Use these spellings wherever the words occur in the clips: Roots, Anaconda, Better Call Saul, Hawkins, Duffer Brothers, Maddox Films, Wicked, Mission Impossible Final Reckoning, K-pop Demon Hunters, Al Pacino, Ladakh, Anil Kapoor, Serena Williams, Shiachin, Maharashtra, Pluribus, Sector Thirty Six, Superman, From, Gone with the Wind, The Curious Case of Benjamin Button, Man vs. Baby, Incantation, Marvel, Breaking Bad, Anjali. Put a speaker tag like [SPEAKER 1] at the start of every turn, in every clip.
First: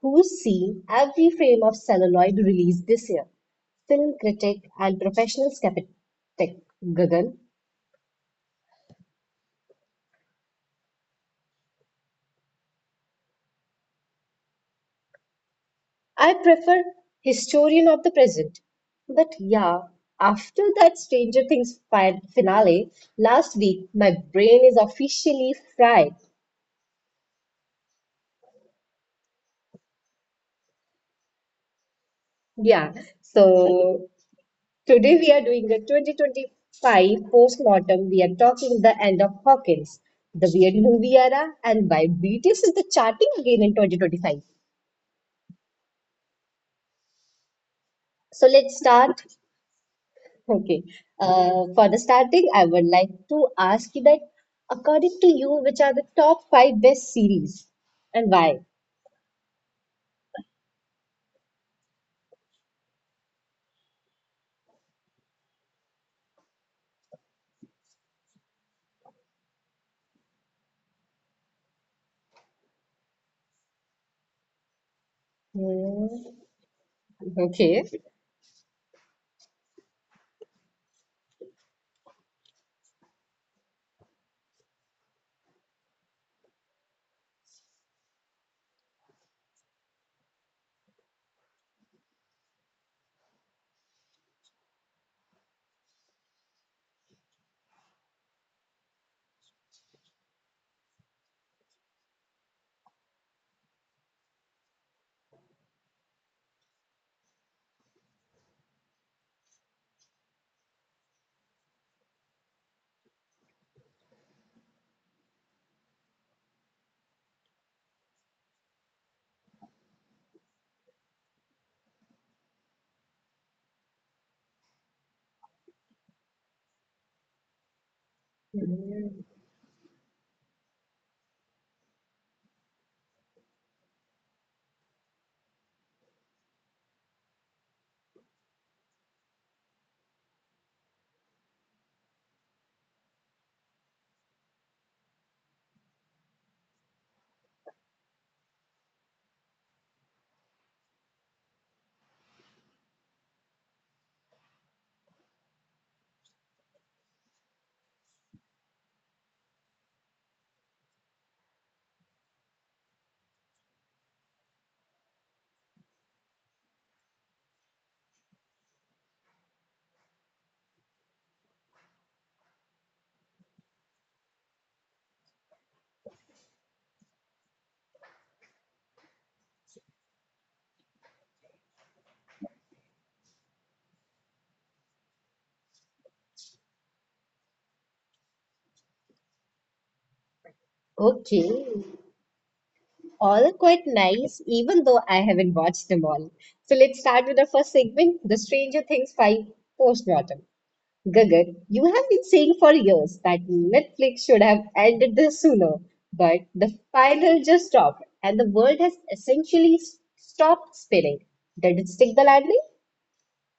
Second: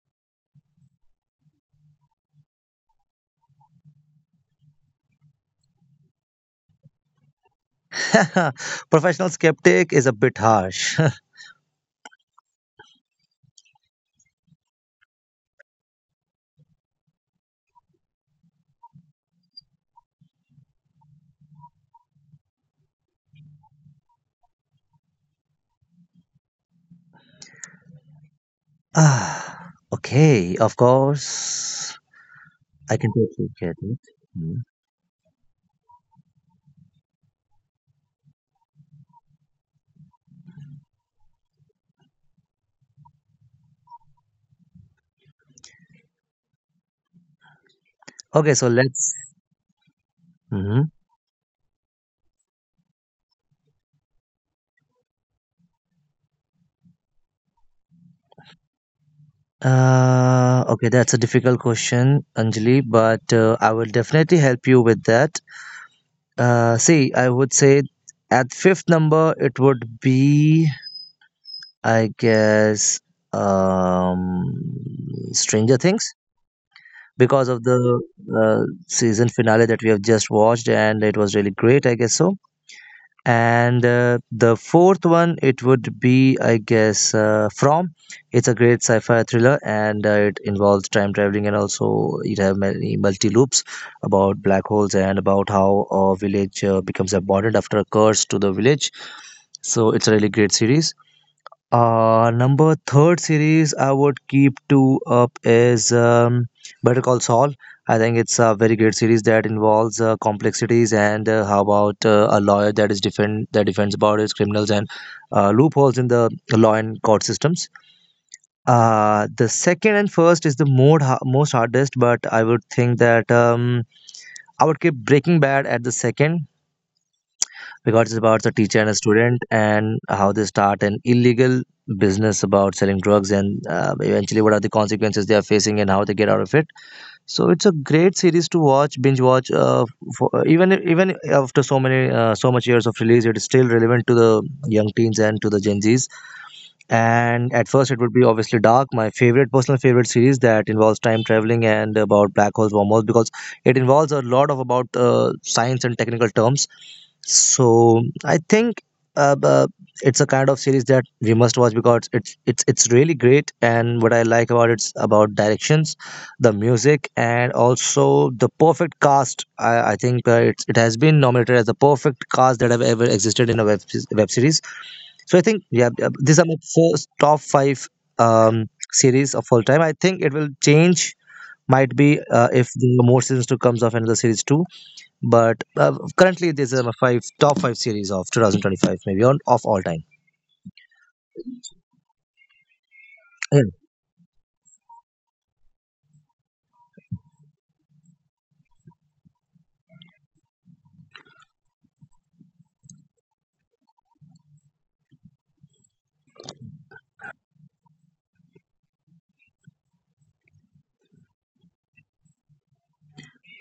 [SPEAKER 1] who's seen every frame of celluloid released this year, film critic and professional skeptic Gagan.
[SPEAKER 2] Professional skeptic is a bit harsh.
[SPEAKER 1] I prefer Historian of the Present. But yeah, after that Stranger Things finale last week, my brain is officially fried.
[SPEAKER 2] Ah, okay, of course.
[SPEAKER 1] Yeah,
[SPEAKER 2] I can totally get it.
[SPEAKER 1] so
[SPEAKER 2] Mm.
[SPEAKER 1] today we are doing a 2025 postmortem. We are talking the end of Hawkins, the weird movie era, and why BTS is the charting again in 2025. So
[SPEAKER 2] Okay, so
[SPEAKER 1] let's
[SPEAKER 2] let's.
[SPEAKER 1] start.
[SPEAKER 2] hmm
[SPEAKER 1] Okay.
[SPEAKER 2] Uh,
[SPEAKER 1] For the starting, I would like to ask you that according to you, which are the top five best series and why?
[SPEAKER 2] okay, that's a difficult question, Anjali, but I will definitely help you with that. See, I would say at fifth number, it would be, I guess, um, Stranger
[SPEAKER 1] Hmm.
[SPEAKER 2] Things. Because of
[SPEAKER 1] Okay.
[SPEAKER 2] the season finale that we have just watched, and it was really great, I guess so. And the fourth one, it would be, I guess, From. It's a great sci-fi thriller, and it involves time traveling, and also it have many multi loops about black holes and about how a village becomes abandoned after a curse to the village. So it's a really great series. Number third series I would keep two up is Better Call Saul. I think it's a very great series that involves complexities and how about a lawyer that defends about his criminals and loopholes in the law and court systems. The second and first is the more most hardest, but I would think that I would keep Breaking Bad at the second because it's about the teacher and a
[SPEAKER 1] Hmm.
[SPEAKER 2] student and how they start an illegal business about selling drugs and eventually what are the consequences they are facing and how they get out of it. So it's a great series to watch, binge watch. For, even after so much years of release, it is still relevant to the young teens and to the Gen Zs. And at first, it would be obviously dark. My favorite personal favorite series that involves time traveling and about black holes, wormholes, because it involves a lot of about science and technical terms, so I think uh, uh, it's a kind of series that we must watch because it's really great. And what I like about it's about directions, the music, and also the perfect cast. I think it has been nominated as the perfect cast that have ever existed in a web series. So I think yeah, these are my first top five series of all time. I think it will change. Might be if the more seasons to comes of another series too. But currently, there's my five top five series of 2025, maybe on of all time.
[SPEAKER 1] Okay. All are
[SPEAKER 2] Yeah.
[SPEAKER 1] quite nice, even though I haven't watched them all. So let's start with the first segment, The Stranger Things 5 Postmortem. Gagan, you have been saying for years that Netflix should have ended this sooner, but the final just stopped and the world has essentially stopped spinning. Did it stick the landing?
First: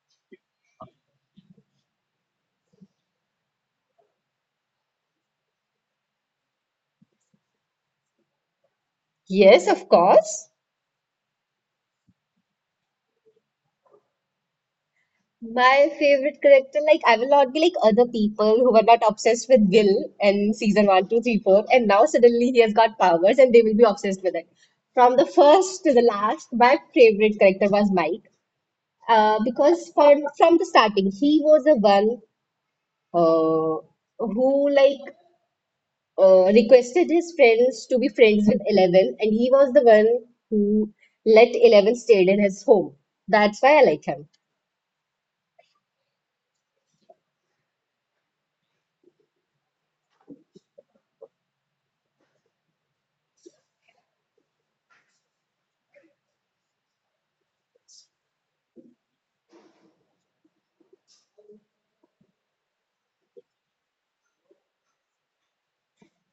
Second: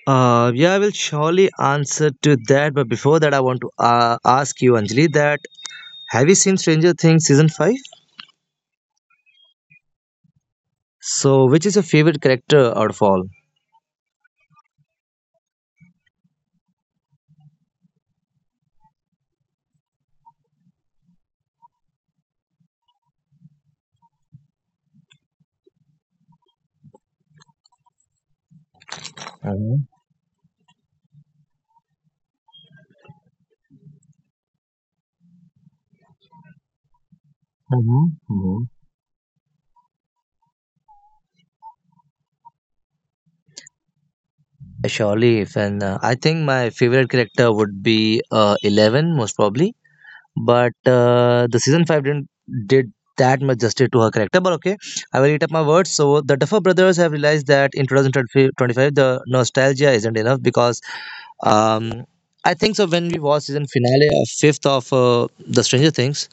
[SPEAKER 2] Yeah, I will surely answer to that. But before that, I want to ask you, Anjali, that have you seen Stranger Things season five?
[SPEAKER 1] Yes, of course.
[SPEAKER 2] So, which is your favorite character out of all?
[SPEAKER 1] My favorite character, like I will not be like other people who were not obsessed with Gil in season one, two, three, four, and now suddenly he has got powers and they will be obsessed with it. From the first to the last, my favorite character was Mike.
[SPEAKER 2] Mhm,
[SPEAKER 1] Because from the starting, he was the one uh, who like requested his friends to be
[SPEAKER 2] mhm,
[SPEAKER 1] friends with
[SPEAKER 2] mhm.
[SPEAKER 1] Eleven, and he was the one who let Eleven stay in his home. That's why I like him.
[SPEAKER 2] Surely, if and I think my favorite character would be Eleven, most probably. But the season 5 didn't did that much justice to her character, but okay, I will eat up my words. So the Duffer brothers have realized that in 2025 the nostalgia isn't enough, because um I think so, when we watched season finale of fifth of the Stranger Things,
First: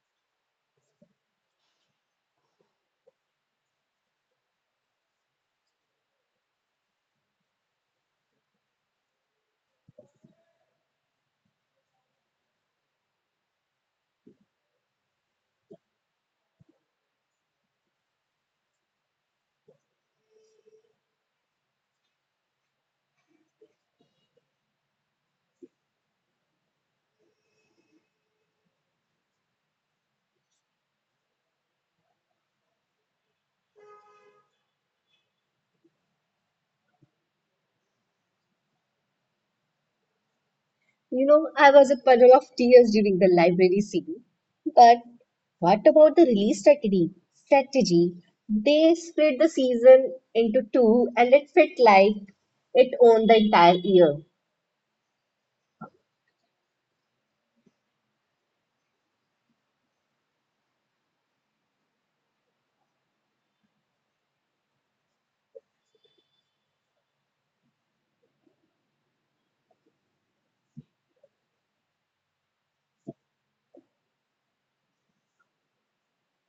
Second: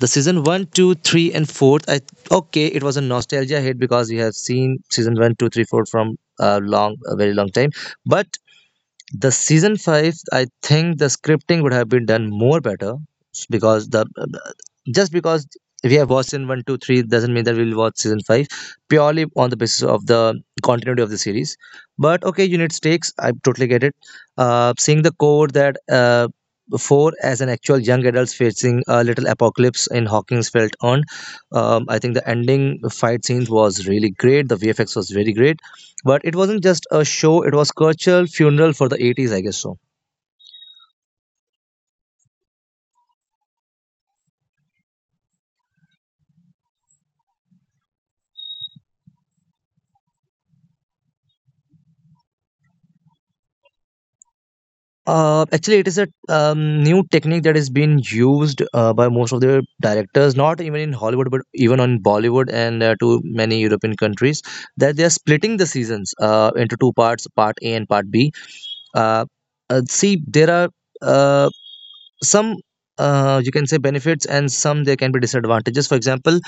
[SPEAKER 2] the season one, two, three, and 4th, I okay, it was a nostalgia hit because we have seen season one, two, three, four from a very long time. But the season five, I think the scripting would have been done more better, s- because the just because we have watched in one, two, three doesn't mean that we'll watch season five purely on the basis of the continuity of the series. But okay, unit stakes. I totally get it. Seeing the code that four as an actual young adults facing a little apocalypse in Hawkins felt on. I think the ending fight scenes was really great. The VFX was very great, but it wasn't just a show; it was cultural funeral for the 80s, I guess so.
[SPEAKER 1] You know, I was a puddle of tears during the library scene. But what about the release strategy? They split the season into two, and it felt like it owned the entire year.
[SPEAKER 2] Actually, it is a new technique that is being used by most of the directors, not even in Hollywood, but even on Bollywood and to many European countries, that they are splitting the seasons into two parts, part A and part B. Uh, See, there are uh, some you can say benefits and some there can be disadvantages. For example,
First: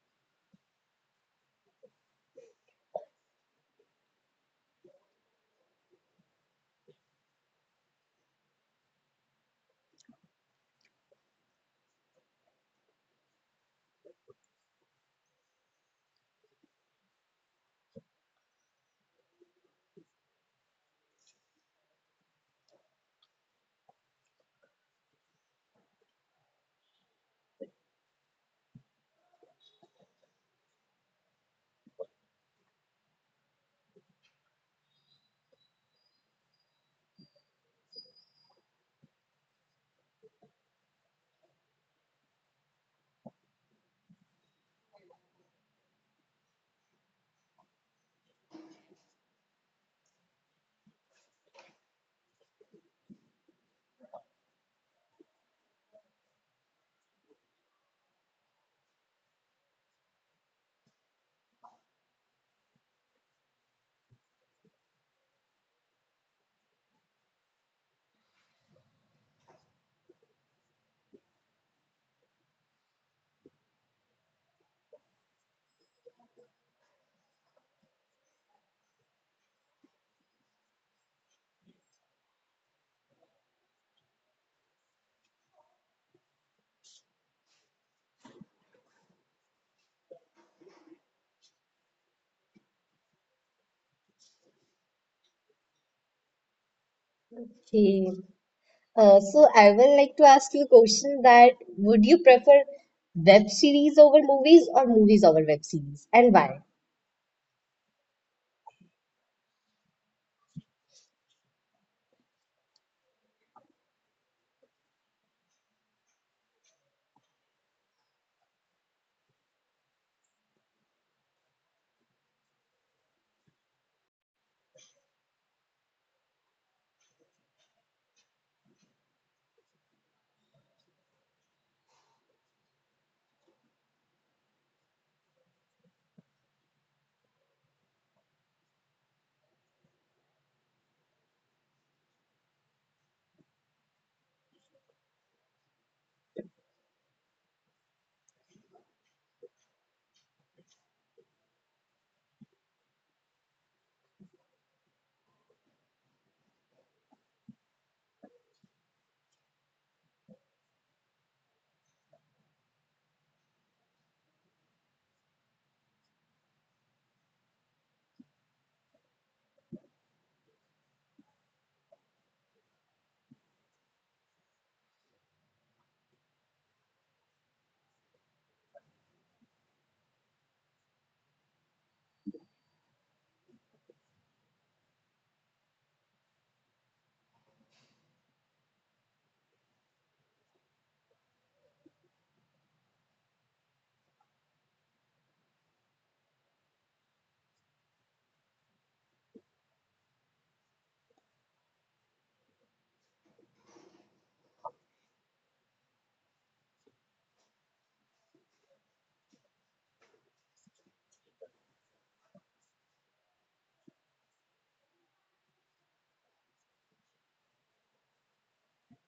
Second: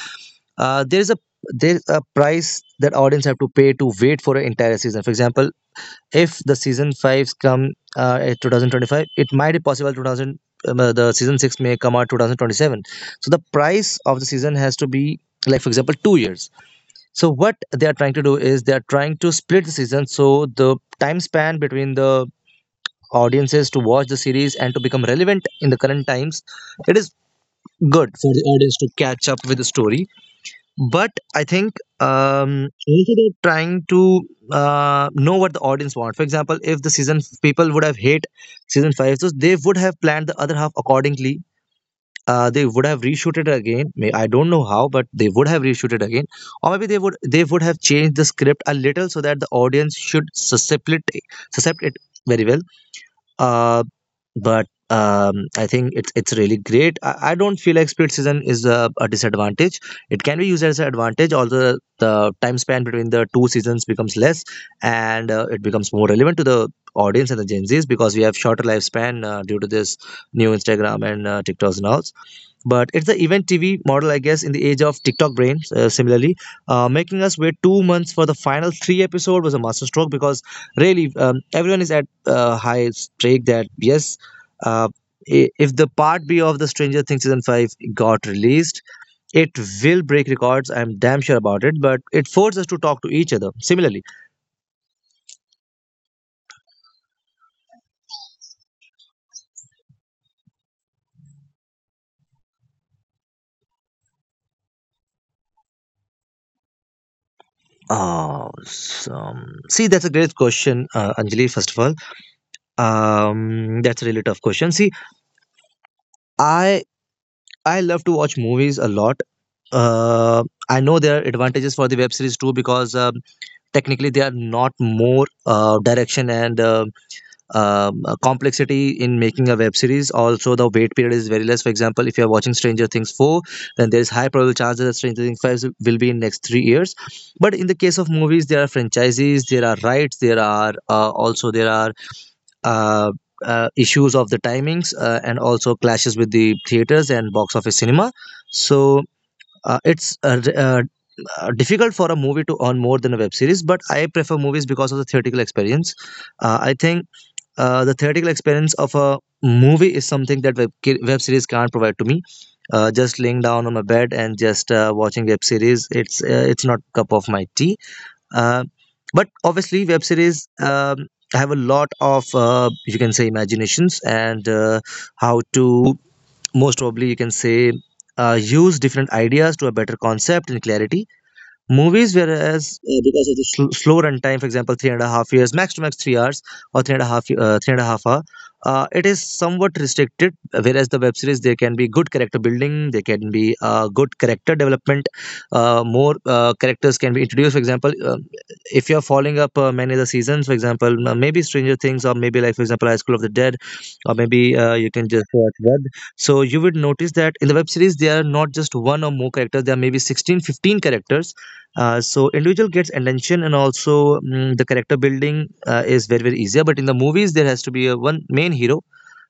[SPEAKER 2] uh, there is a there's a price that audience have to pay to wait for an entire season. For example, if the season fives come at 2025, it might be possible 2000 the season six may come out 2027, so the price of the season has to be, like, for example, 2 years. So what they are trying to do is they are trying to split the season so the time span between the audiences to watch the series and to become relevant in the current times, it is good for the audience to catch up with the story. But I think also they're trying to know what the audience want. For example, if the season people would have hate season five, so they would have planned the other half accordingly. They would have reshoot it again. May I don't know how, but they would have reshoot it again, or maybe they would have changed the script a little so that the audience should suscept it, suscept it very well. Uh, but I think it's really great. I don't feel like split season is a disadvantage. It can be used as an advantage, although the time span between the two seasons becomes less, and it becomes more relevant to the audience and the Gen Zs because we have shorter lifespan due to this new Instagram and TikToks now. But it's the event TV model, I guess, in the age of TikTok brain. Similarly, making us wait 2 months for the final three episode was a masterstroke, because really everyone is at high stake that yes, uh, if the part B of the Stranger Things season five got released, it will break records. I'm damn sure about it. But it forced us to talk to each other. Similarly,
[SPEAKER 1] Okay. So I will like to ask you a question that would you prefer web series over movies or movies over web series and why?
[SPEAKER 2] uh, see, that's a great question, Anjali. First of all, that's a really tough question. See, I I love to watch movies a lot. I know there are advantages for the web series too because technically they are not more direction and complexity in making a web series. Also, the wait period is very less. For example, if you are watching Stranger Things 4, then there is high probable chances that Stranger Things 5 will be in next 3 years. But in the case of movies, there are franchises, there are rights, there are also, there are uh, issues of the timings and also clashes with the theaters and box office cinema. So it's difficult for a movie to earn more than a web series, but I prefer movies because of the theatrical experience. I think the theatrical experience of a movie is something that web series can't provide to me. Just laying down on my bed and just watching web series, it's not cup of my tea, uh, but obviously, web series have a lot of you can say imaginations and how to most probably you can say use different ideas to a better concept and clarity. Movies, whereas because of the slow runtime, for example, 3.5 years, max to max 3 hours or three and a half, 3.5 hour, it is somewhat restricted. Whereas the web series, there can be good character building, there can be good character development. More characters can be introduced. For example, if you are following up many of the seasons, for example, maybe Stranger Things, or maybe like for example, High School of the Dead, or maybe you can just watch Web. So you would notice that in the web series, there are not just one or more characters. There are maybe 16, 15 characters, so individual gets attention and also the character building is very easier. But in the movies, there has to be a one main hero,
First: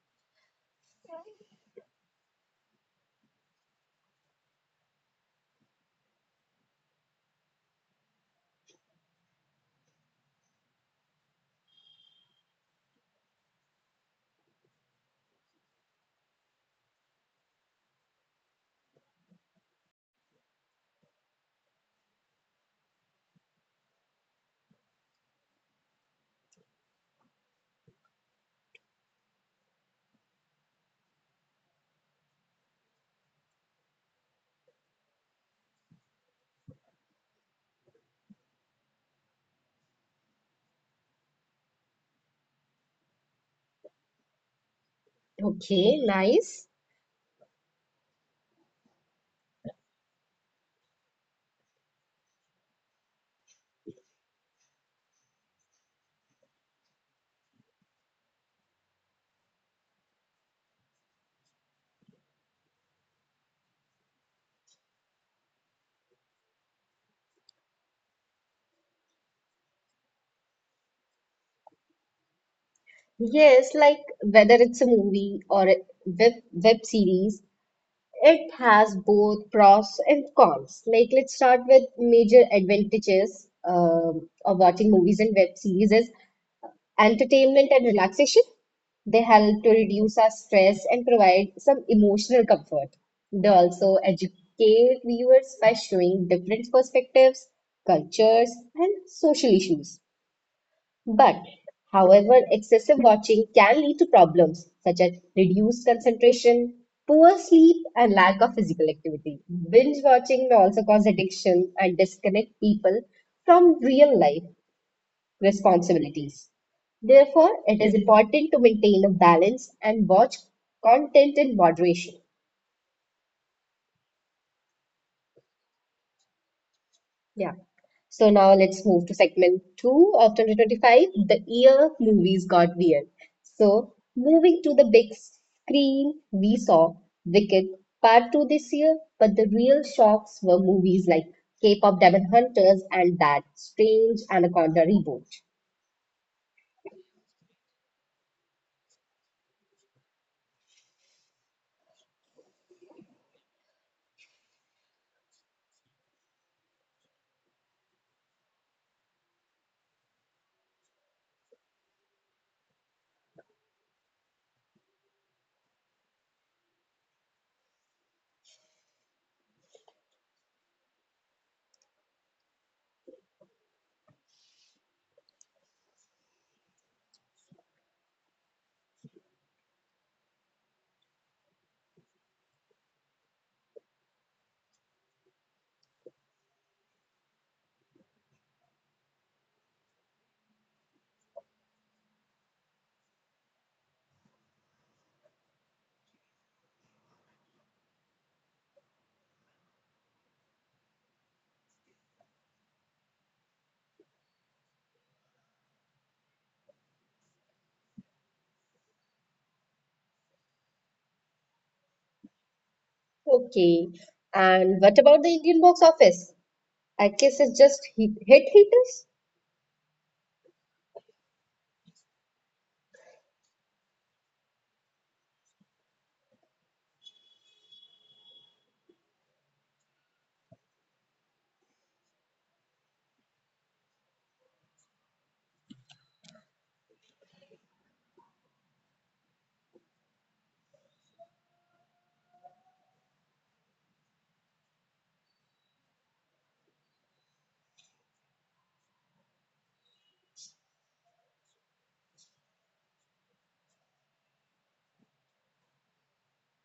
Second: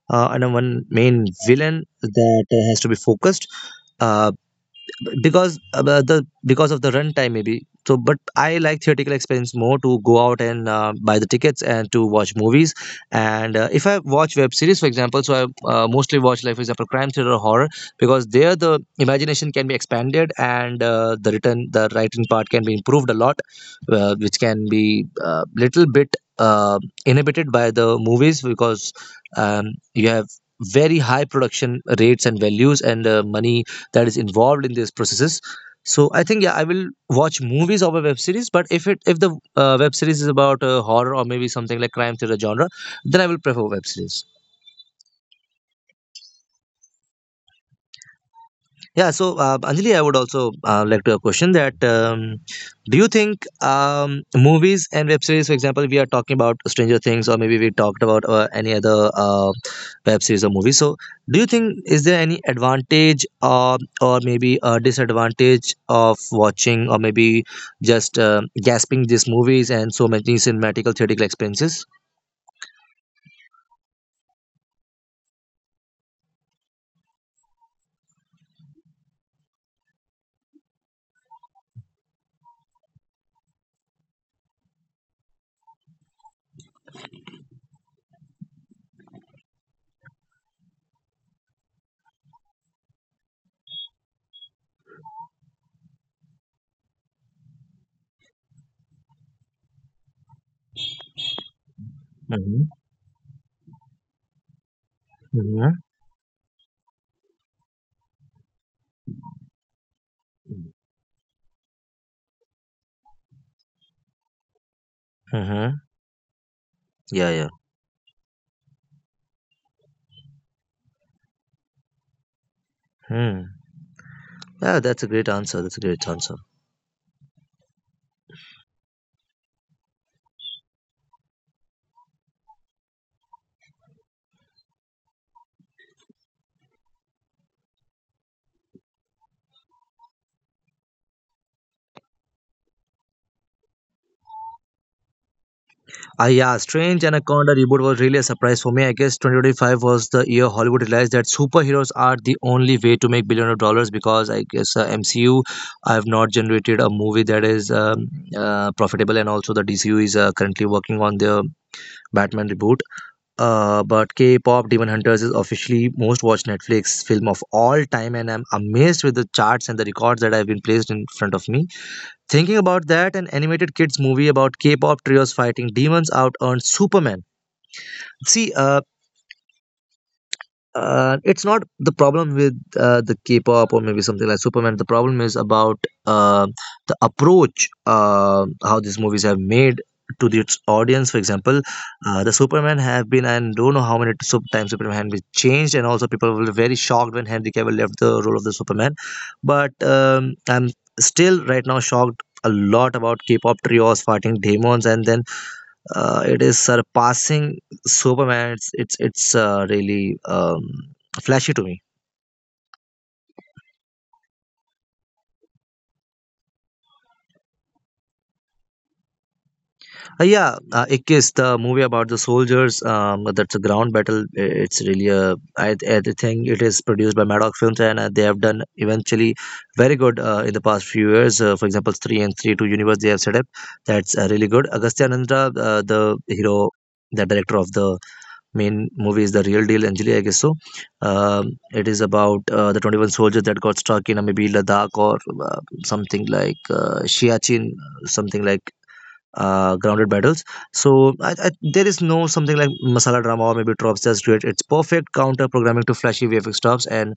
[SPEAKER 2] and a one main villain that has to be focused. Uh, B- because uh, because of the runtime maybe. So but I like theatrical experience more, to go out and buy the tickets and to watch movies. And if I watch web series, for example, so I mostly watch, like, for example, crime thriller or horror, because there the imagination can be expanded and the written the writing part can be improved a lot, which can be a little bit uh, inhibited by the movies because you have very high production rates and values and money that is involved in these processes. So I think, yeah, I will watch movies over web series, but if it if the web series is about horror or maybe something like crime thriller genre, then I will prefer web series.
[SPEAKER 1] Okay, nice.
[SPEAKER 2] Yeah, so Anjali, I would also like to have a question, that do you think movies and web series, for example, we are talking about Stranger Things or maybe we talked about any other web series or movie. So, do you think is there any advantage or maybe a disadvantage of watching or maybe just gasping these movies and so many cinematical theoretical experiences?
[SPEAKER 1] Yes, like whether it's a movie or a web series, it has both pros and cons. Like let's start with major advantages of watching movies and web series is entertainment and relaxation. They help to reduce our stress and provide some emotional comfort. They also educate viewers by showing different perspectives, cultures, and social issues. But, however,
[SPEAKER 2] Mm-hmm.
[SPEAKER 1] excessive watching can lead to problems such as
[SPEAKER 2] Mm-hmm.
[SPEAKER 1] reduced concentration, poor sleep, and lack of physical activity. Binge watching may also cause addiction and disconnect people from real life
[SPEAKER 2] Mm-hmm.
[SPEAKER 1] responsibilities.
[SPEAKER 2] Yeah, yeah.
[SPEAKER 1] Therefore, it is important to maintain a balance and watch content in moderation.
[SPEAKER 2] Hmm. Yeah, that's a great answer. That's a great answer.
[SPEAKER 1] Yeah. So now let's move to segment two of 2025, the year movies got weird. So moving to the big screen, we saw Wicked Part 2 this year, but the real shocks were movies like K-pop Demon Hunters and that strange Anaconda reboot.
[SPEAKER 2] Yeah, Strange Anaconda reboot was really a surprise for me. I guess 2025 was the year Hollywood realized that superheroes are the only way to make billion of dollars, because I guess MCU I have not generated a movie that is profitable, and also the DCU is currently working on their Batman reboot. But K-pop Demon Hunters is officially most watched Netflix film of all time, and I'm amazed with the charts and the records that have been placed in front of me. Thinking about that, an animated kids movie about K-pop trios fighting demons out earned Superman. See, it's not the problem with the K-pop or maybe something like Superman. The problem is about uh, the approach, how these movies have made to its audience. For example, the Superman have been and don't know how many times Superman had been changed, and also people were very shocked when Henry Cavill left the role of the Superman. But I'm still right now shocked a lot about K-pop trios fighting demons, and then it is surpassing Superman. It's really flashy to me.
[SPEAKER 1] Okay. And what about the Indian box office? I guess it's just hit haters.
[SPEAKER 2] Yeah, Ikkis, the movie about the soldiers. That's a ground battle. It's really a. I think it is produced by Maddox Films, and they have done eventually very good in the past few years. For example, 3 and 3 2 universe they have set up. That's really good. Agastya Nandra, the hero, the director of the main movie is the real deal, Anjali, I guess so. um, it is about the 21 soldiers that got stuck in maybe Ladakh or uh, something like Shiachin, something like grounded battles. So I, I, there is no something like masala drama or maybe tropes. That's great. It's perfect counter programming to flashy VFX tropes, and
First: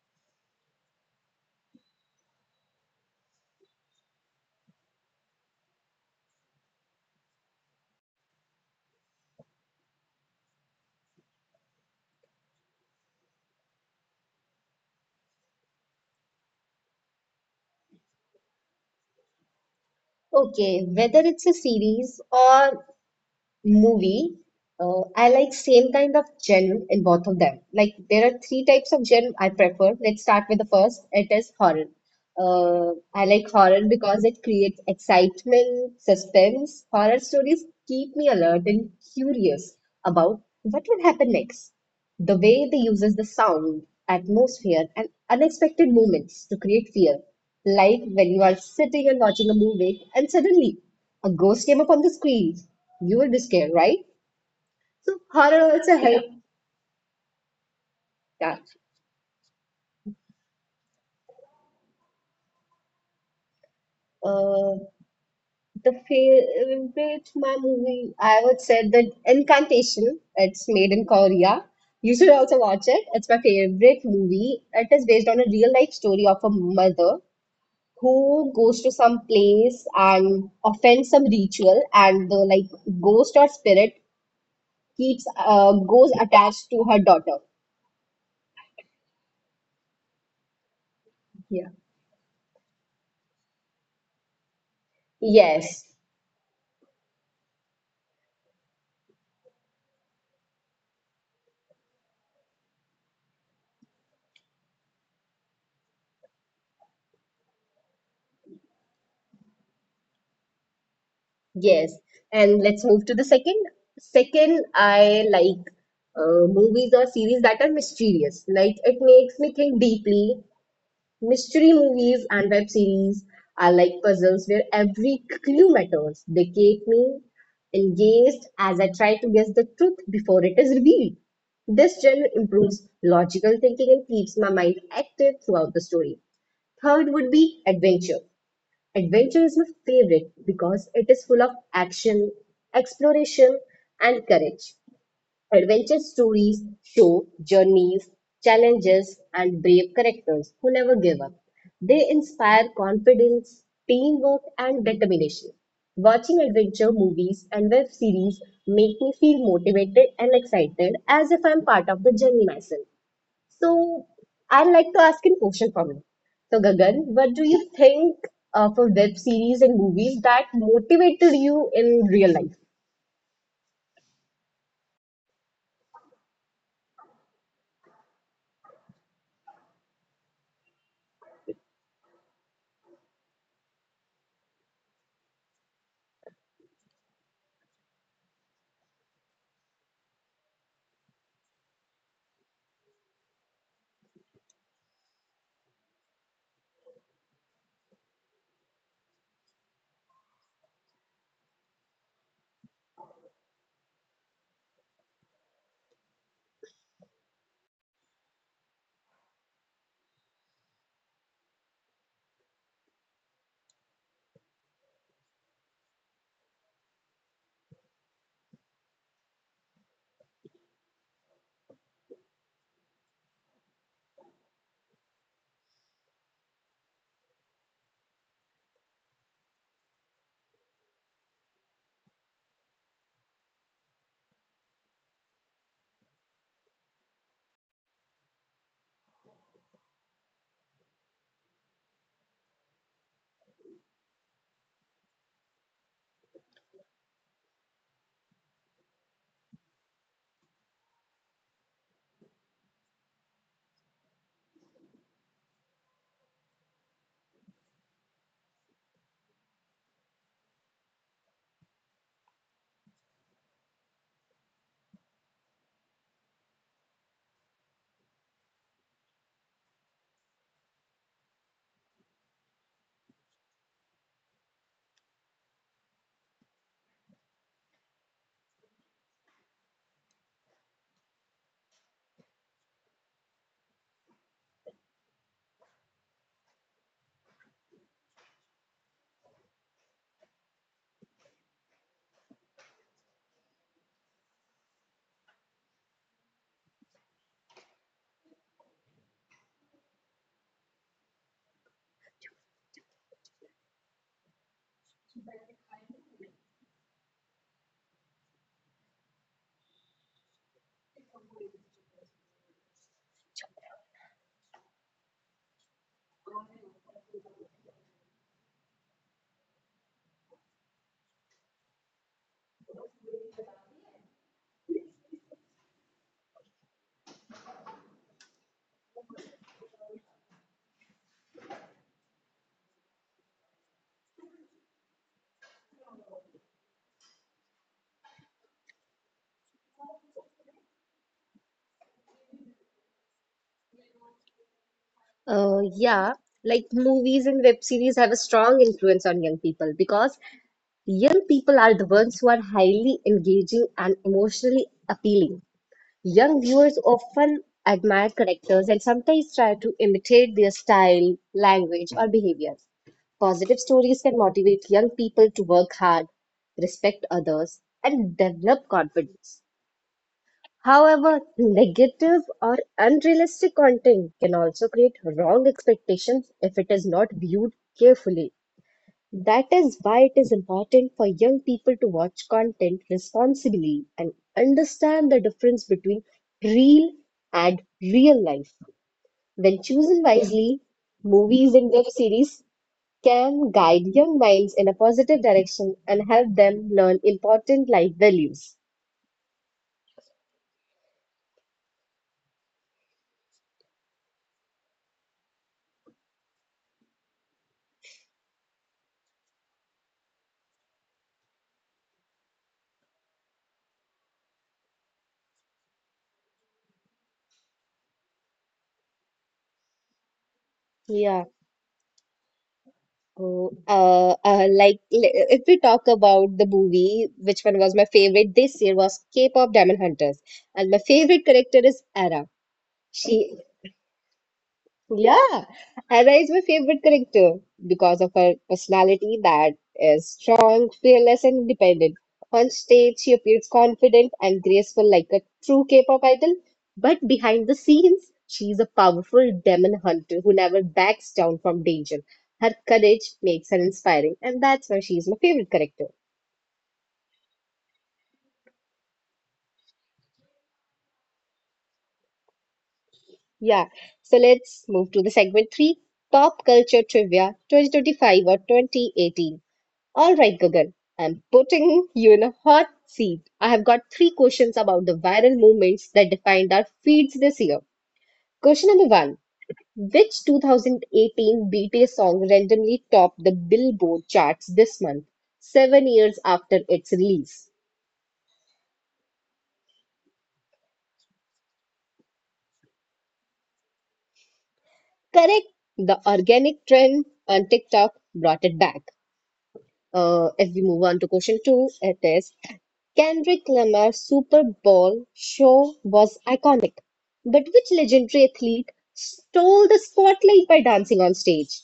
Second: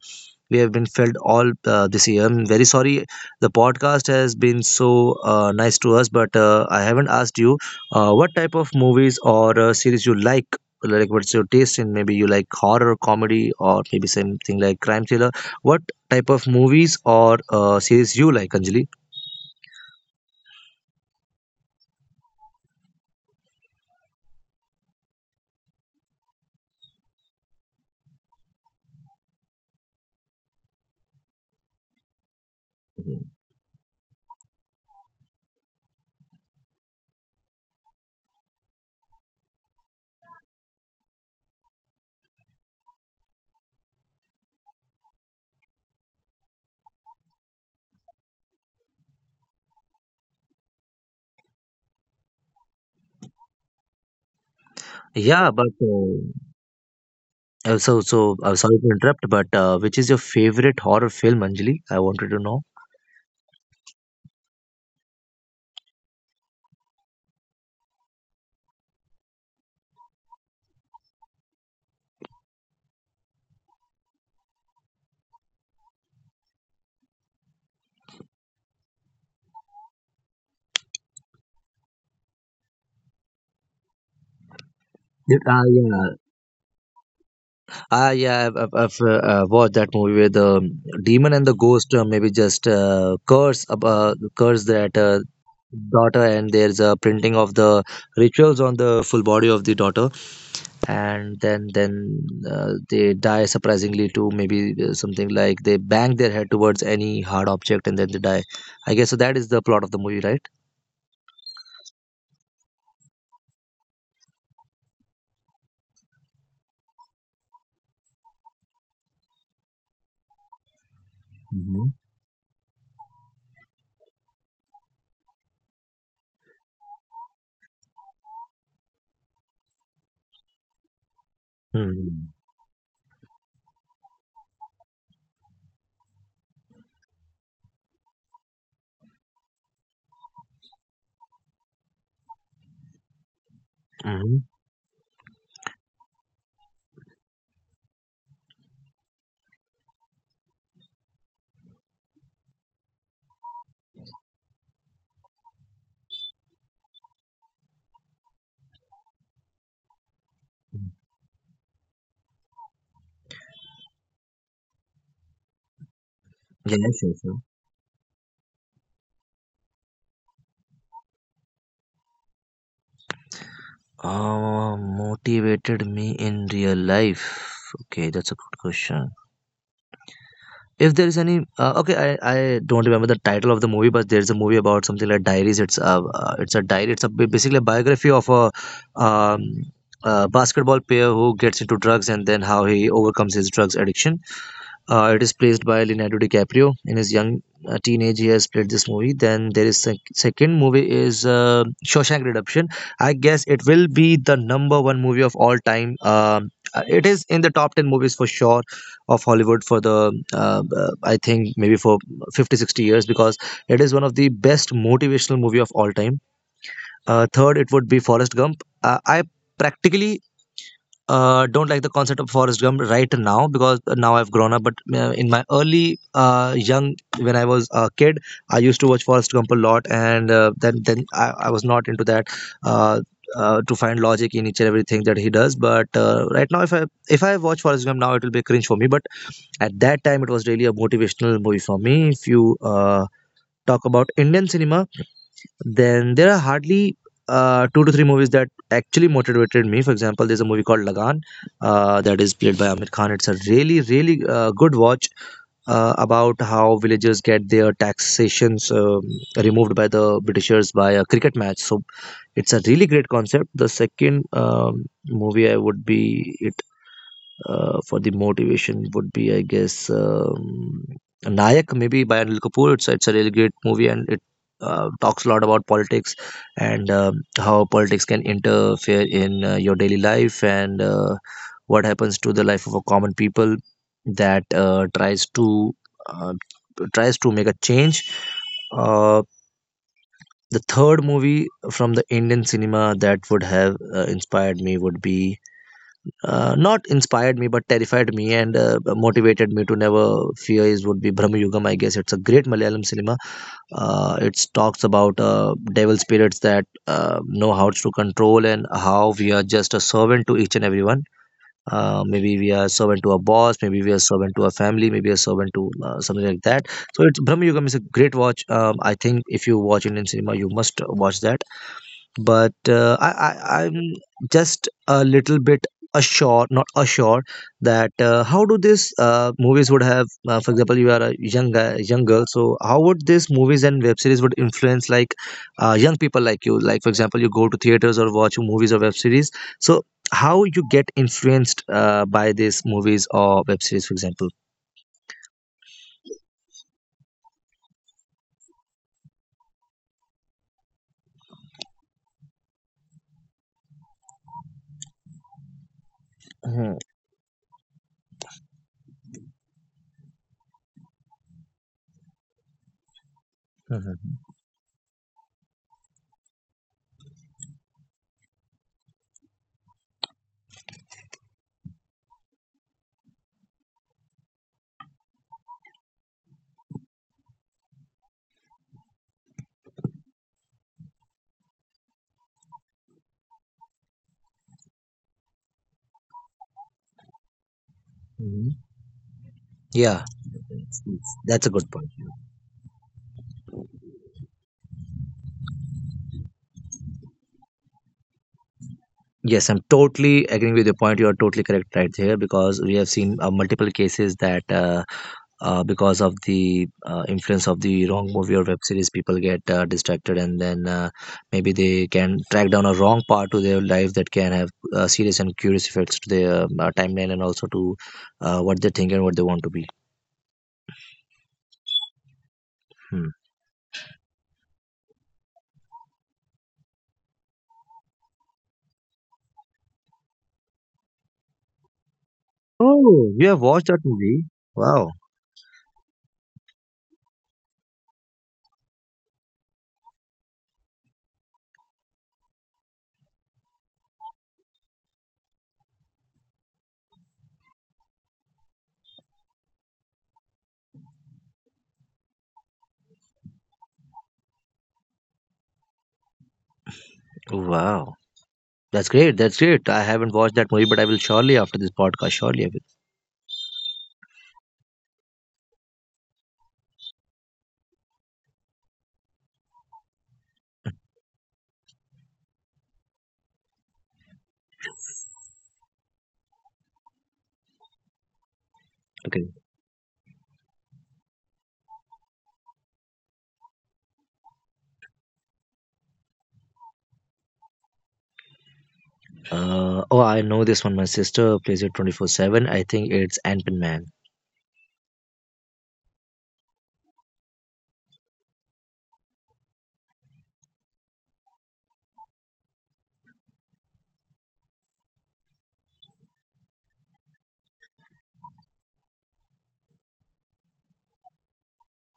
[SPEAKER 2] we have been felt all this year. I'm very sorry. The podcast has been so nice to us, but I haven't asked you what type of movies or series you like. Like, what's your taste in? Maybe you like horror, comedy, or maybe something like crime thriller. What type of movies or series you like, Anjali?
[SPEAKER 1] Okay, whether it's a series or movie, I like same kind of genre in both of them. Like there are three types of genre I prefer. Let's start with the first. It is horror. I like horror because it creates excitement, suspense. Horror stories keep me alert and curious about what will happen next. The way they uses the sound, atmosphere, and unexpected moments to create fear. Like when you are sitting and watching a movie and suddenly a ghost came up on the screen. You will be scared, right? So
[SPEAKER 2] Yeah,
[SPEAKER 1] horror
[SPEAKER 2] but
[SPEAKER 1] also, yeah, help that.
[SPEAKER 2] am sorry to interrupt, but which is your favorite horror film, Anjali? I wanted to know.
[SPEAKER 1] Uh, the favorite my movie, I would say the Incantation. It's made in Korea. You should also watch it. It's my favorite movie. It is based on a real life story of a mother who goes to some place and offends some ritual and the like ghost or spirit keeps
[SPEAKER 2] Yeah,
[SPEAKER 1] goes
[SPEAKER 2] yeah.
[SPEAKER 1] attached to her daughter.
[SPEAKER 2] Ah, yeah, I've watched that movie where the demon and
[SPEAKER 1] Yeah.
[SPEAKER 2] the ghost maybe just curse that
[SPEAKER 1] Yes,
[SPEAKER 2] daughter, and there's a printing of the rituals on the full body of the daughter, and then they die surprisingly too. Maybe something like they bang their head towards any hard object, and then they die. I guess so. That is the plot of the movie, right?
[SPEAKER 1] yes. And let's move to the second. I like movies or series that are mysterious, like it makes me think deeply. Mystery
[SPEAKER 2] Mm-hmm.
[SPEAKER 1] movies and web series are like puzzles where every clue matters. They keep me engaged as I try to guess the truth before it is revealed. This genre
[SPEAKER 2] Mm-hmm.
[SPEAKER 1] improves logical thinking and keeps my mind active throughout the story. Third would be adventure. Adventure is my favorite because it is full of action, exploration, and
[SPEAKER 2] Mm-hmm.
[SPEAKER 1] courage. Adventure stories show journeys, challenges, and brave characters who never give up. They inspire confidence, teamwork, and determination. Watching adventure movies and web series make me feel motivated and excited as if I'm part of the journey myself. So, I'd like to ask a question from you. So,
[SPEAKER 2] Yes,
[SPEAKER 1] Gagan, what
[SPEAKER 2] yes,
[SPEAKER 1] do
[SPEAKER 2] yes.
[SPEAKER 1] you think of a web series and movies that motivated you in real life?
[SPEAKER 2] Motivated me in real life. Okay, that's a good question. If there is any, okay, I don't remember the title of the movie, but there's a movie about something like diaries. It's a diary. Basically a biography of a um, basketball player who gets into drugs and then how he overcomes his drugs addiction. It is placed by Leonardo DiCaprio in his young teenage. He has played this movie. Then there is sec- second movie is Shawshank Redemption. I guess it will be the number one movie of all time. It is in the top ten movies for sure of Hollywood for the I think maybe for 50 60 years, because it is one of the best motivational movie of all time. Third, it would be Forrest Gump. I practically don't like the concept of Forrest Gump right now because now I've grown up. But in my early young, when I was a kid, I used to watch Forrest Gump a lot, and then I was not into that. Uh, to find logic in each and everything that he does, but right now, if I watch Forrest Gump now, it will be cringe for me. But at that time, it was really a motivational movie for me. If you talk about Indian cinema, then there are hardly two to three movies that actually motivated me. For example, there's a movie called Lagan that is played by Amir Khan. It's a really, really good watch about how villagers get their taxations removed by the Britishers by a cricket match. So it's a really great concept. The second movie I would be for the motivation would be, I guess, Nayak, maybe by Anil Kapoor. It's a really great movie, and it talks a lot about politics, and um, how politics can interfere in your daily life, and what happens to the life of a common people that tries to uh, tries to make a change. Uh, the third movie from the Indian cinema that would have inspired me would be not inspired me but terrified me, and motivated me to never fear, is would be Brahma Yugam, I guess. It's a great Malayalam cinema. It talks about devil spirits that know how to control, and how we are just a servant to each and everyone. Uh, maybe we are servant to a boss, maybe we are servant to a family, maybe a servant to something like that. So it's Brahma Yugam is a great watch. Um, I think if you watch Indian cinema, you must watch that. But I'm just a little bit assured, not assured, that how do these movies would have, for example, you are a young guy, young girl, so how would these movies and web series would influence like young people like you? Like, for example, you go to theaters or watch movies or web series, so how you get influenced by these movies or web series, for example?
[SPEAKER 1] Yeah, like movies and web series have a strong influence on young people because young people are the ones who are highly engaging and emotionally appealing.
[SPEAKER 2] Mhm,
[SPEAKER 1] Young viewers often admire characters and sometimes try to imitate their style, language, or behavior. Positive
[SPEAKER 2] mhm,
[SPEAKER 1] stories can motivate young people to work hard, respect others, and develop confidence. However, negative or unrealistic content can also create wrong expectations if it is not viewed carefully. That is why it is important for young people to watch content responsibly and understand the difference between real and real
[SPEAKER 2] mhm.
[SPEAKER 1] life. When
[SPEAKER 2] Yeah,
[SPEAKER 1] chosen wisely,
[SPEAKER 2] that's a good
[SPEAKER 1] movies
[SPEAKER 2] point.
[SPEAKER 1] and web series can guide young minds in a positive direction and help them learn important life values.
[SPEAKER 2] Yes, I'm totally agreeing with your point. You are totally correct right here, because we have seen multiple cases that because of the influence of the wrong movie or web series, people get distracted, and then maybe they can track down a wrong part to their life that can have serious and curious effects to their timeline, and also to what they think and what they want to be.
[SPEAKER 1] Yeah.
[SPEAKER 2] Hmm.
[SPEAKER 1] Oh, like if we talk about the movie, which one was my favorite this year was K-pop Diamond Hunters, and my favorite character is Ara.
[SPEAKER 2] Oh, you have watched
[SPEAKER 1] She
[SPEAKER 2] that movie? Wow.
[SPEAKER 1] yeah, Hera is my favorite character because of her personality that is strong, fearless, and independent. On stage, she appears confident and graceful like a true K-pop idol, but behind the scenes, she's a powerful demon hunter who never backs down from danger. Her courage makes her inspiring, and that's why she's my favorite character.
[SPEAKER 2] Wow. That's great. That's great. I haven't watched that movie, but I will surely after this podcast. Surely I will.
[SPEAKER 1] Yeah, so let's move to the segment three, pop culture trivia 2025 or 2018. All right, Gagan, I'm putting you in a hot seat. I have got three questions about the viral movements that defined our feeds this year. Question number
[SPEAKER 2] Okay.
[SPEAKER 1] one. Which 2018 BTS song randomly topped the Billboard charts this month, 7 years after its release?
[SPEAKER 2] Oh, I know this one. My sister plays it 24/7. I think it's Ant Man.
[SPEAKER 1] Correct. The organic trend on TikTok brought it back. If we move on to question two, it is: Kendrick Lamar's Super Bowl show was iconic, but which legendary athlete stole the spotlight by dancing on stage?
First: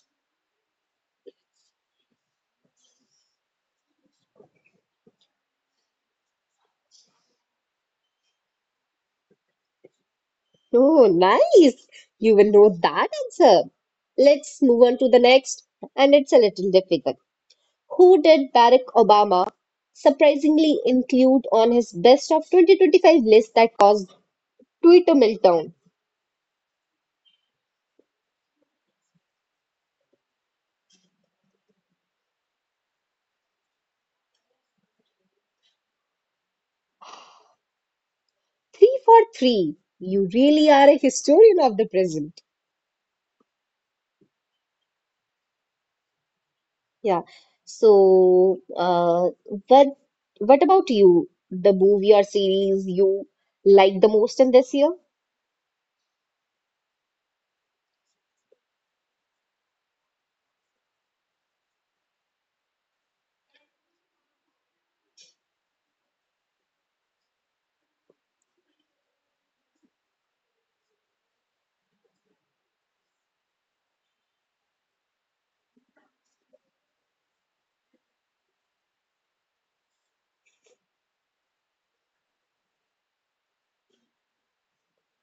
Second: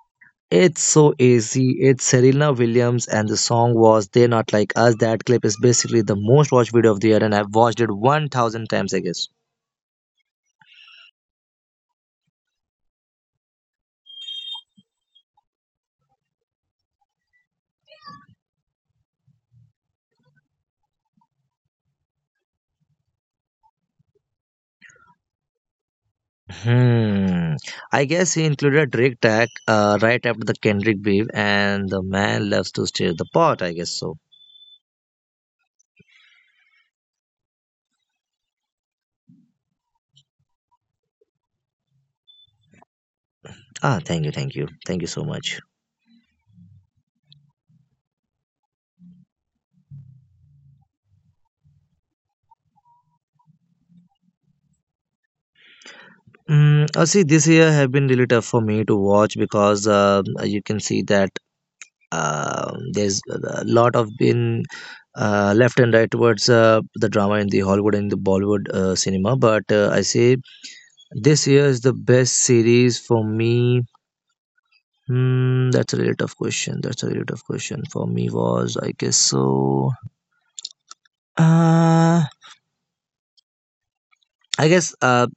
[SPEAKER 2] It's so easy. It's Serena Williams, and the song was They're Not Like Us. That clip is basically the most watched video of the year, and I've watched it 1,000 times, I guess.
[SPEAKER 1] Oh, nice! You will know that answer. Let's move on to the next, and it's a little difficult. Who did Barack Obama surprisingly include on his best of 2025 list that caused Twitter meltdown?
[SPEAKER 2] Hmm. I guess he included a Drake tag right after the Kendrick beef, and the man loves to stir the pot, I guess so.
[SPEAKER 1] Three for three. You really are a historian of the present.
[SPEAKER 2] Ah, thank you, thank you, thank you so much.
[SPEAKER 1] Yeah. So, what what about you? The movie or series you like the most in this year?
[SPEAKER 2] Mm, see, this year have been really tough for me to watch, because you can see that um, there's a lot of been left and right towards the drama in the Hollywood and the Bollywood cinema. But I say this year is the best series for me. Hmm, that's a really tough question. That's a really tough question for me. Was I guess so? Uh, I guess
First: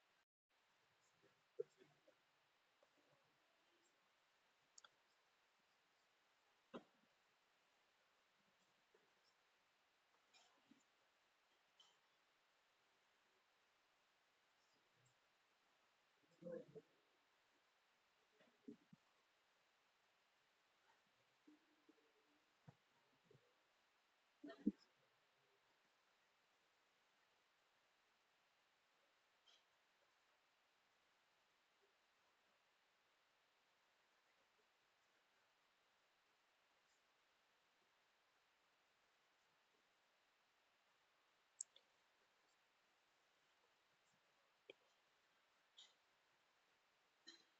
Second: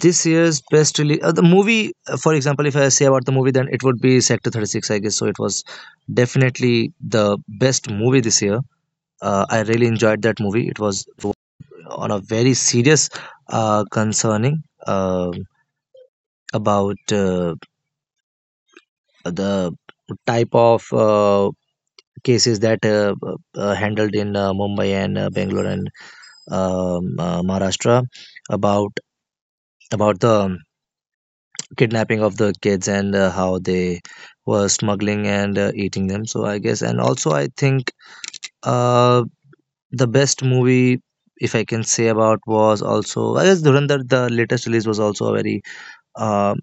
[SPEAKER 2] this year's best release, the movie. For example, if I say about the movie, then it would be Sector 36. I guess so. It was definitely the best movie this year. I really enjoyed that movie. It was on a very serious concerning, about the type of cases that handled in Mumbai and Bangalore and Maharashtra, about the kidnapping of the kids and how they were smuggling and eating them. So I guess, and also I think uh, the best movie if I can say about was also, I guess, Dhurandhar. The latest release was also a very uh,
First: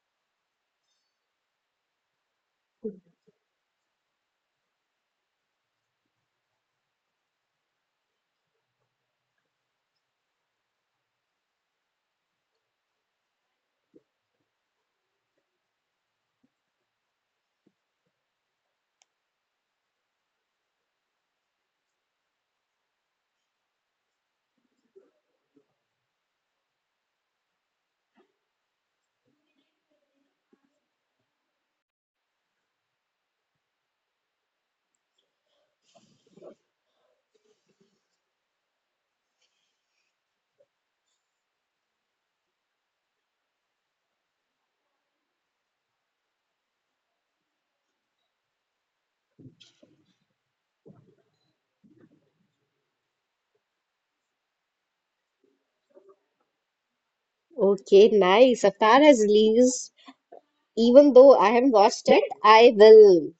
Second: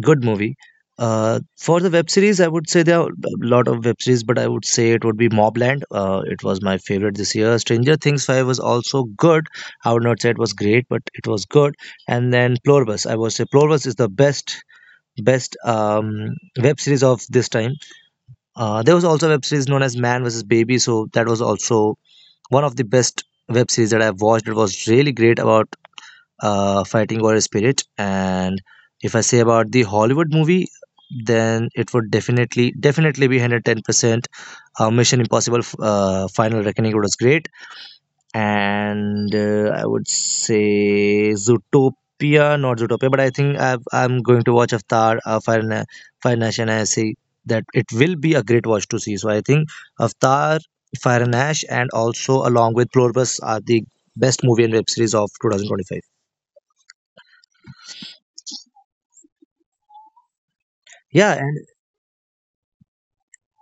[SPEAKER 2] good movie. For the web series, I would say there are a lot of web series, but I would say it would be Mobland. It was my favorite this year. Stranger Things 5 was also good. I would not say it was great, but it was good. And then Pluribus, I would say Pluribus is the best web series of this time. There was also a web series known as Man vs. Baby, so that was also one of the best web series that I've watched. It was really great about fighting or spirit. And if I say about the Hollywood movie, then it would definitely be 110%. Mission Impossible Final Reckoning was great. And I would say Zootopia, not Zootopia, but I'm going to watch Avatar, Fire Nation. I see that it will be a great watch to see. So I think Avatar, Fire and Ash, and also along with Pluribus are the best movie and web series of 2025.
[SPEAKER 1] Okay, nice. Avatar has released. Even
[SPEAKER 2] Yeah,
[SPEAKER 1] though I haven't watched it, I will.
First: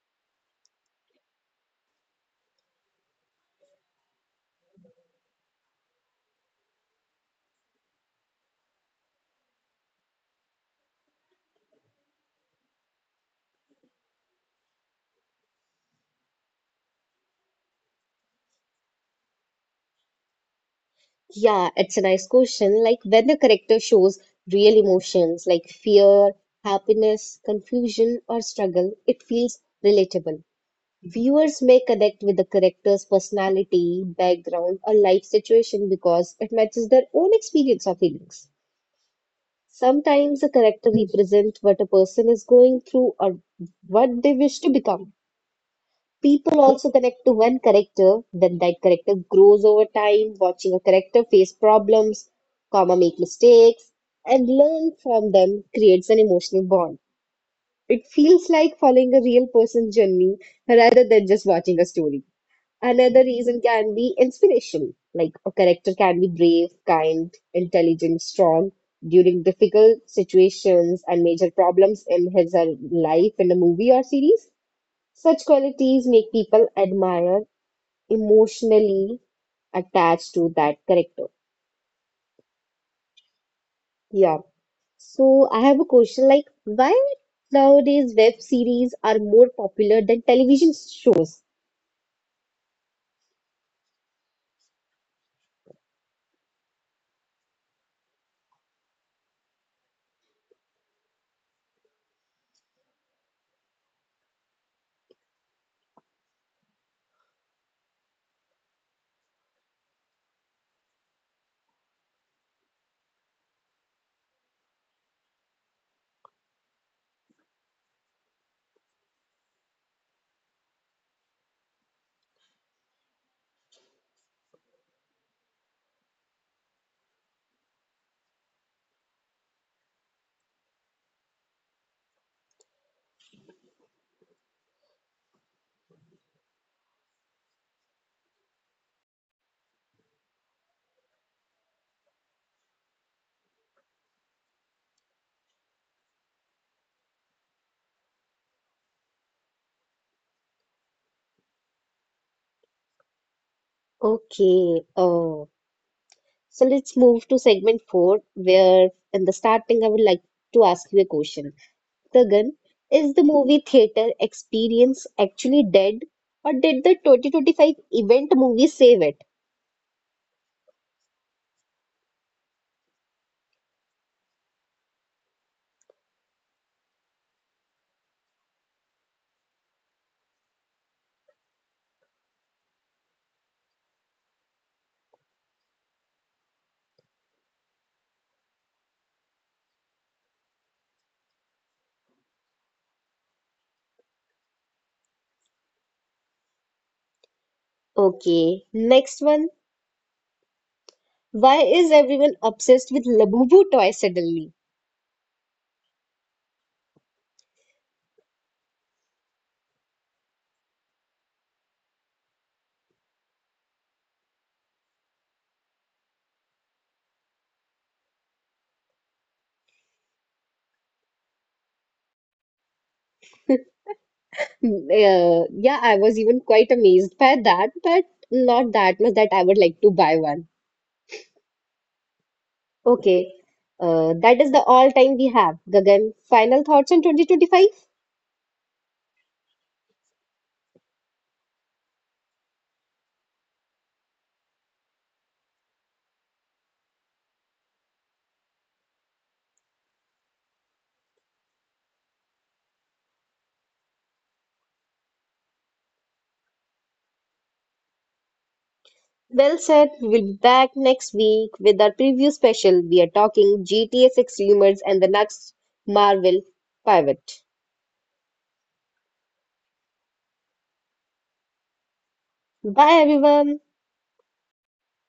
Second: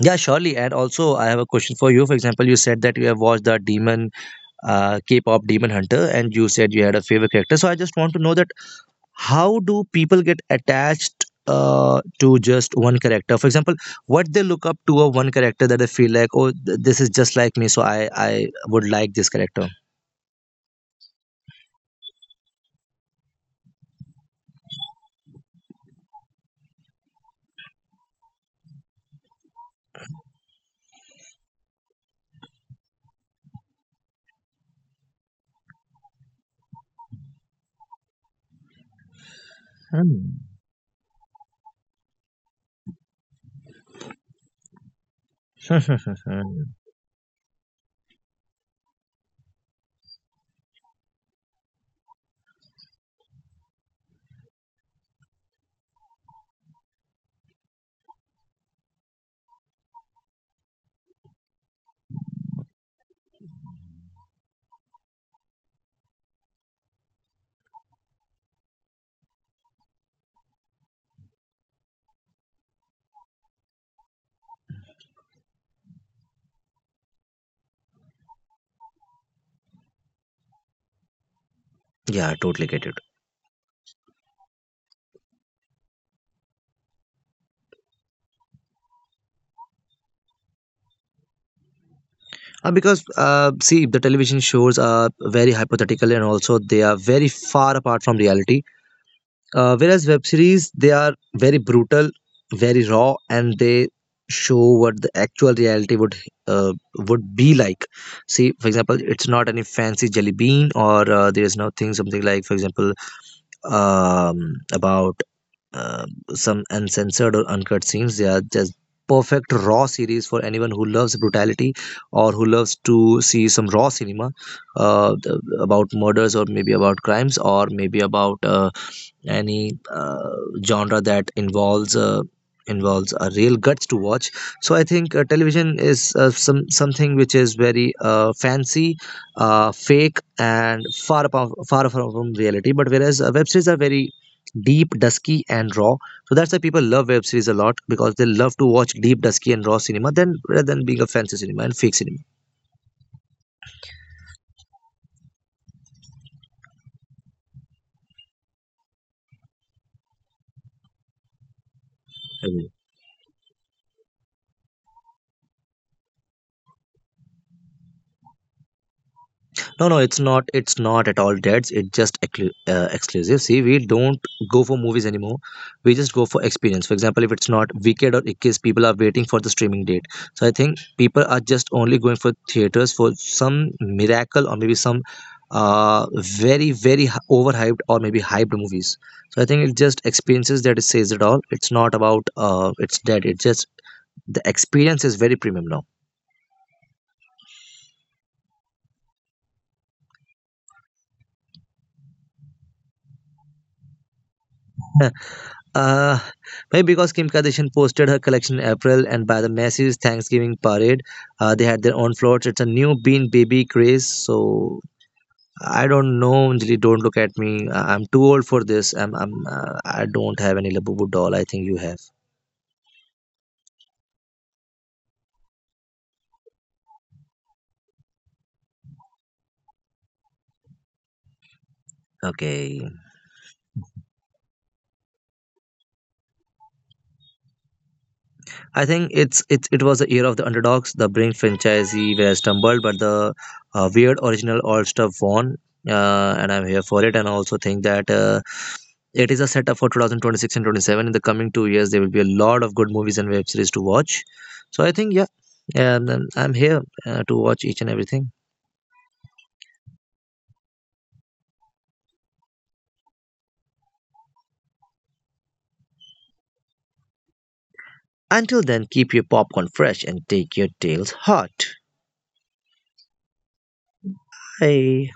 [SPEAKER 2] Yeah, surely. And also, I have a question for you. For example, you said that you have watched the Demon, K-pop Demon Hunter, and you said you had a favorite character. So I just want to know that how do people get attached to just one character? For example, what they look up to a one character that they feel like, oh, this is just like me, so I would like this character.
[SPEAKER 1] Yeah, it's a nice question. Like when the character shows real emotions like fear, happiness, confusion, or struggle, it feels relatable. Viewers may connect with the character's personality, background, or life situation because it matches their own experience or feelings. Sometimes a
[SPEAKER 2] Hmm.
[SPEAKER 1] character represents what a person is going through or what they wish to become. People
[SPEAKER 2] Hmm.
[SPEAKER 1] also connect to one character, then that character grows over time, watching a character face problems, comma make mistakes, and learn from them creates an emotional bond. It feels like following a real person's journey rather than just watching a story. Another reason can be inspiration, like a character can be brave, kind, intelligent, strong during difficult situations and major problems in his or her life in a movie or series. Such qualities make people admire emotionally attached to that character.
[SPEAKER 2] Yeah, I totally get it.
[SPEAKER 1] Yeah. So I have a question like why nowadays web series are more popular than television shows?
[SPEAKER 2] Because see, the television shows are very hypothetical, and also they are very far apart from reality. Whereas web series, they are very brutal, very raw, and they show what the actual reality uh, would be like. See, for example, it's not any fancy jelly bean, or there's nothing something like, for example, about um, some uncensored or uncut scenes. They are just perfect raw series for anyone who loves brutality or who loves to see some raw cinema about murders, or maybe about crimes, or maybe about any genre that involves a real guts to watch. So I think television is something which is very fancy, fake and far apart, far from reality. But whereas web series are very deep, dusky and raw. So that's why people love web series a lot, because they love to watch deep, dusky and raw cinema than rather than being a fancy cinema and fake cinema.
[SPEAKER 1] Okay. Oh. So let's move to segment four, where in the starting I would like to ask you a question. Gagan, is the movie theater experience actually dead, or did the 2025 event movie save it?
[SPEAKER 2] No, no, it's not. It's not at all dates. It's just exclusive. See, we don't go for movies anymore. We just go for experience. For example, if it's not Wicked or Ikkis, people are waiting for the streaming date. So I think people are just only going for theaters for some miracle, or maybe some very overhyped or maybe hyped movies. So I think it's just experiences that it says it all. It's not about it's dead. It's just the experience is very premium now.
[SPEAKER 1] Okay, next one. Why is everyone obsessed with Labubu toy suddenly?
[SPEAKER 2] Uh, Maybe because Kim Kardashian posted her collection in April, and by the Macy's Thanksgiving parade, they had their own floats. It's a new Bean Baby craze, so I don't know. Anjali, don't look at me. I'm too old for this. I'm, I don't have any Labubu doll. I think you have.
[SPEAKER 1] Yeah, I was even quite amazed by that, but not that much that I would like to buy one.
[SPEAKER 2] Okay,
[SPEAKER 1] Okay, that is the all time we have. Gagan, final thoughts on 2025?
[SPEAKER 2] I think it's it. It was the year of the underdogs. The Brink franchisee were stumbled, but the weird original All Star won. And I'm here for it, and I also think that it is a setup for 2026 and 27. In the coming 2 years, there will be a lot of good movies and web series to watch. So I think, yeah, and I'm here to watch each and everything.
[SPEAKER 1] Well said. We will be back next week with our preview special. We are talking GTA 6 rumors and the next Marvel pivot.
[SPEAKER 2] Until then, keep your popcorn fresh and take your tales hot.
[SPEAKER 1] Bye, everyone.
[SPEAKER 2] Bye.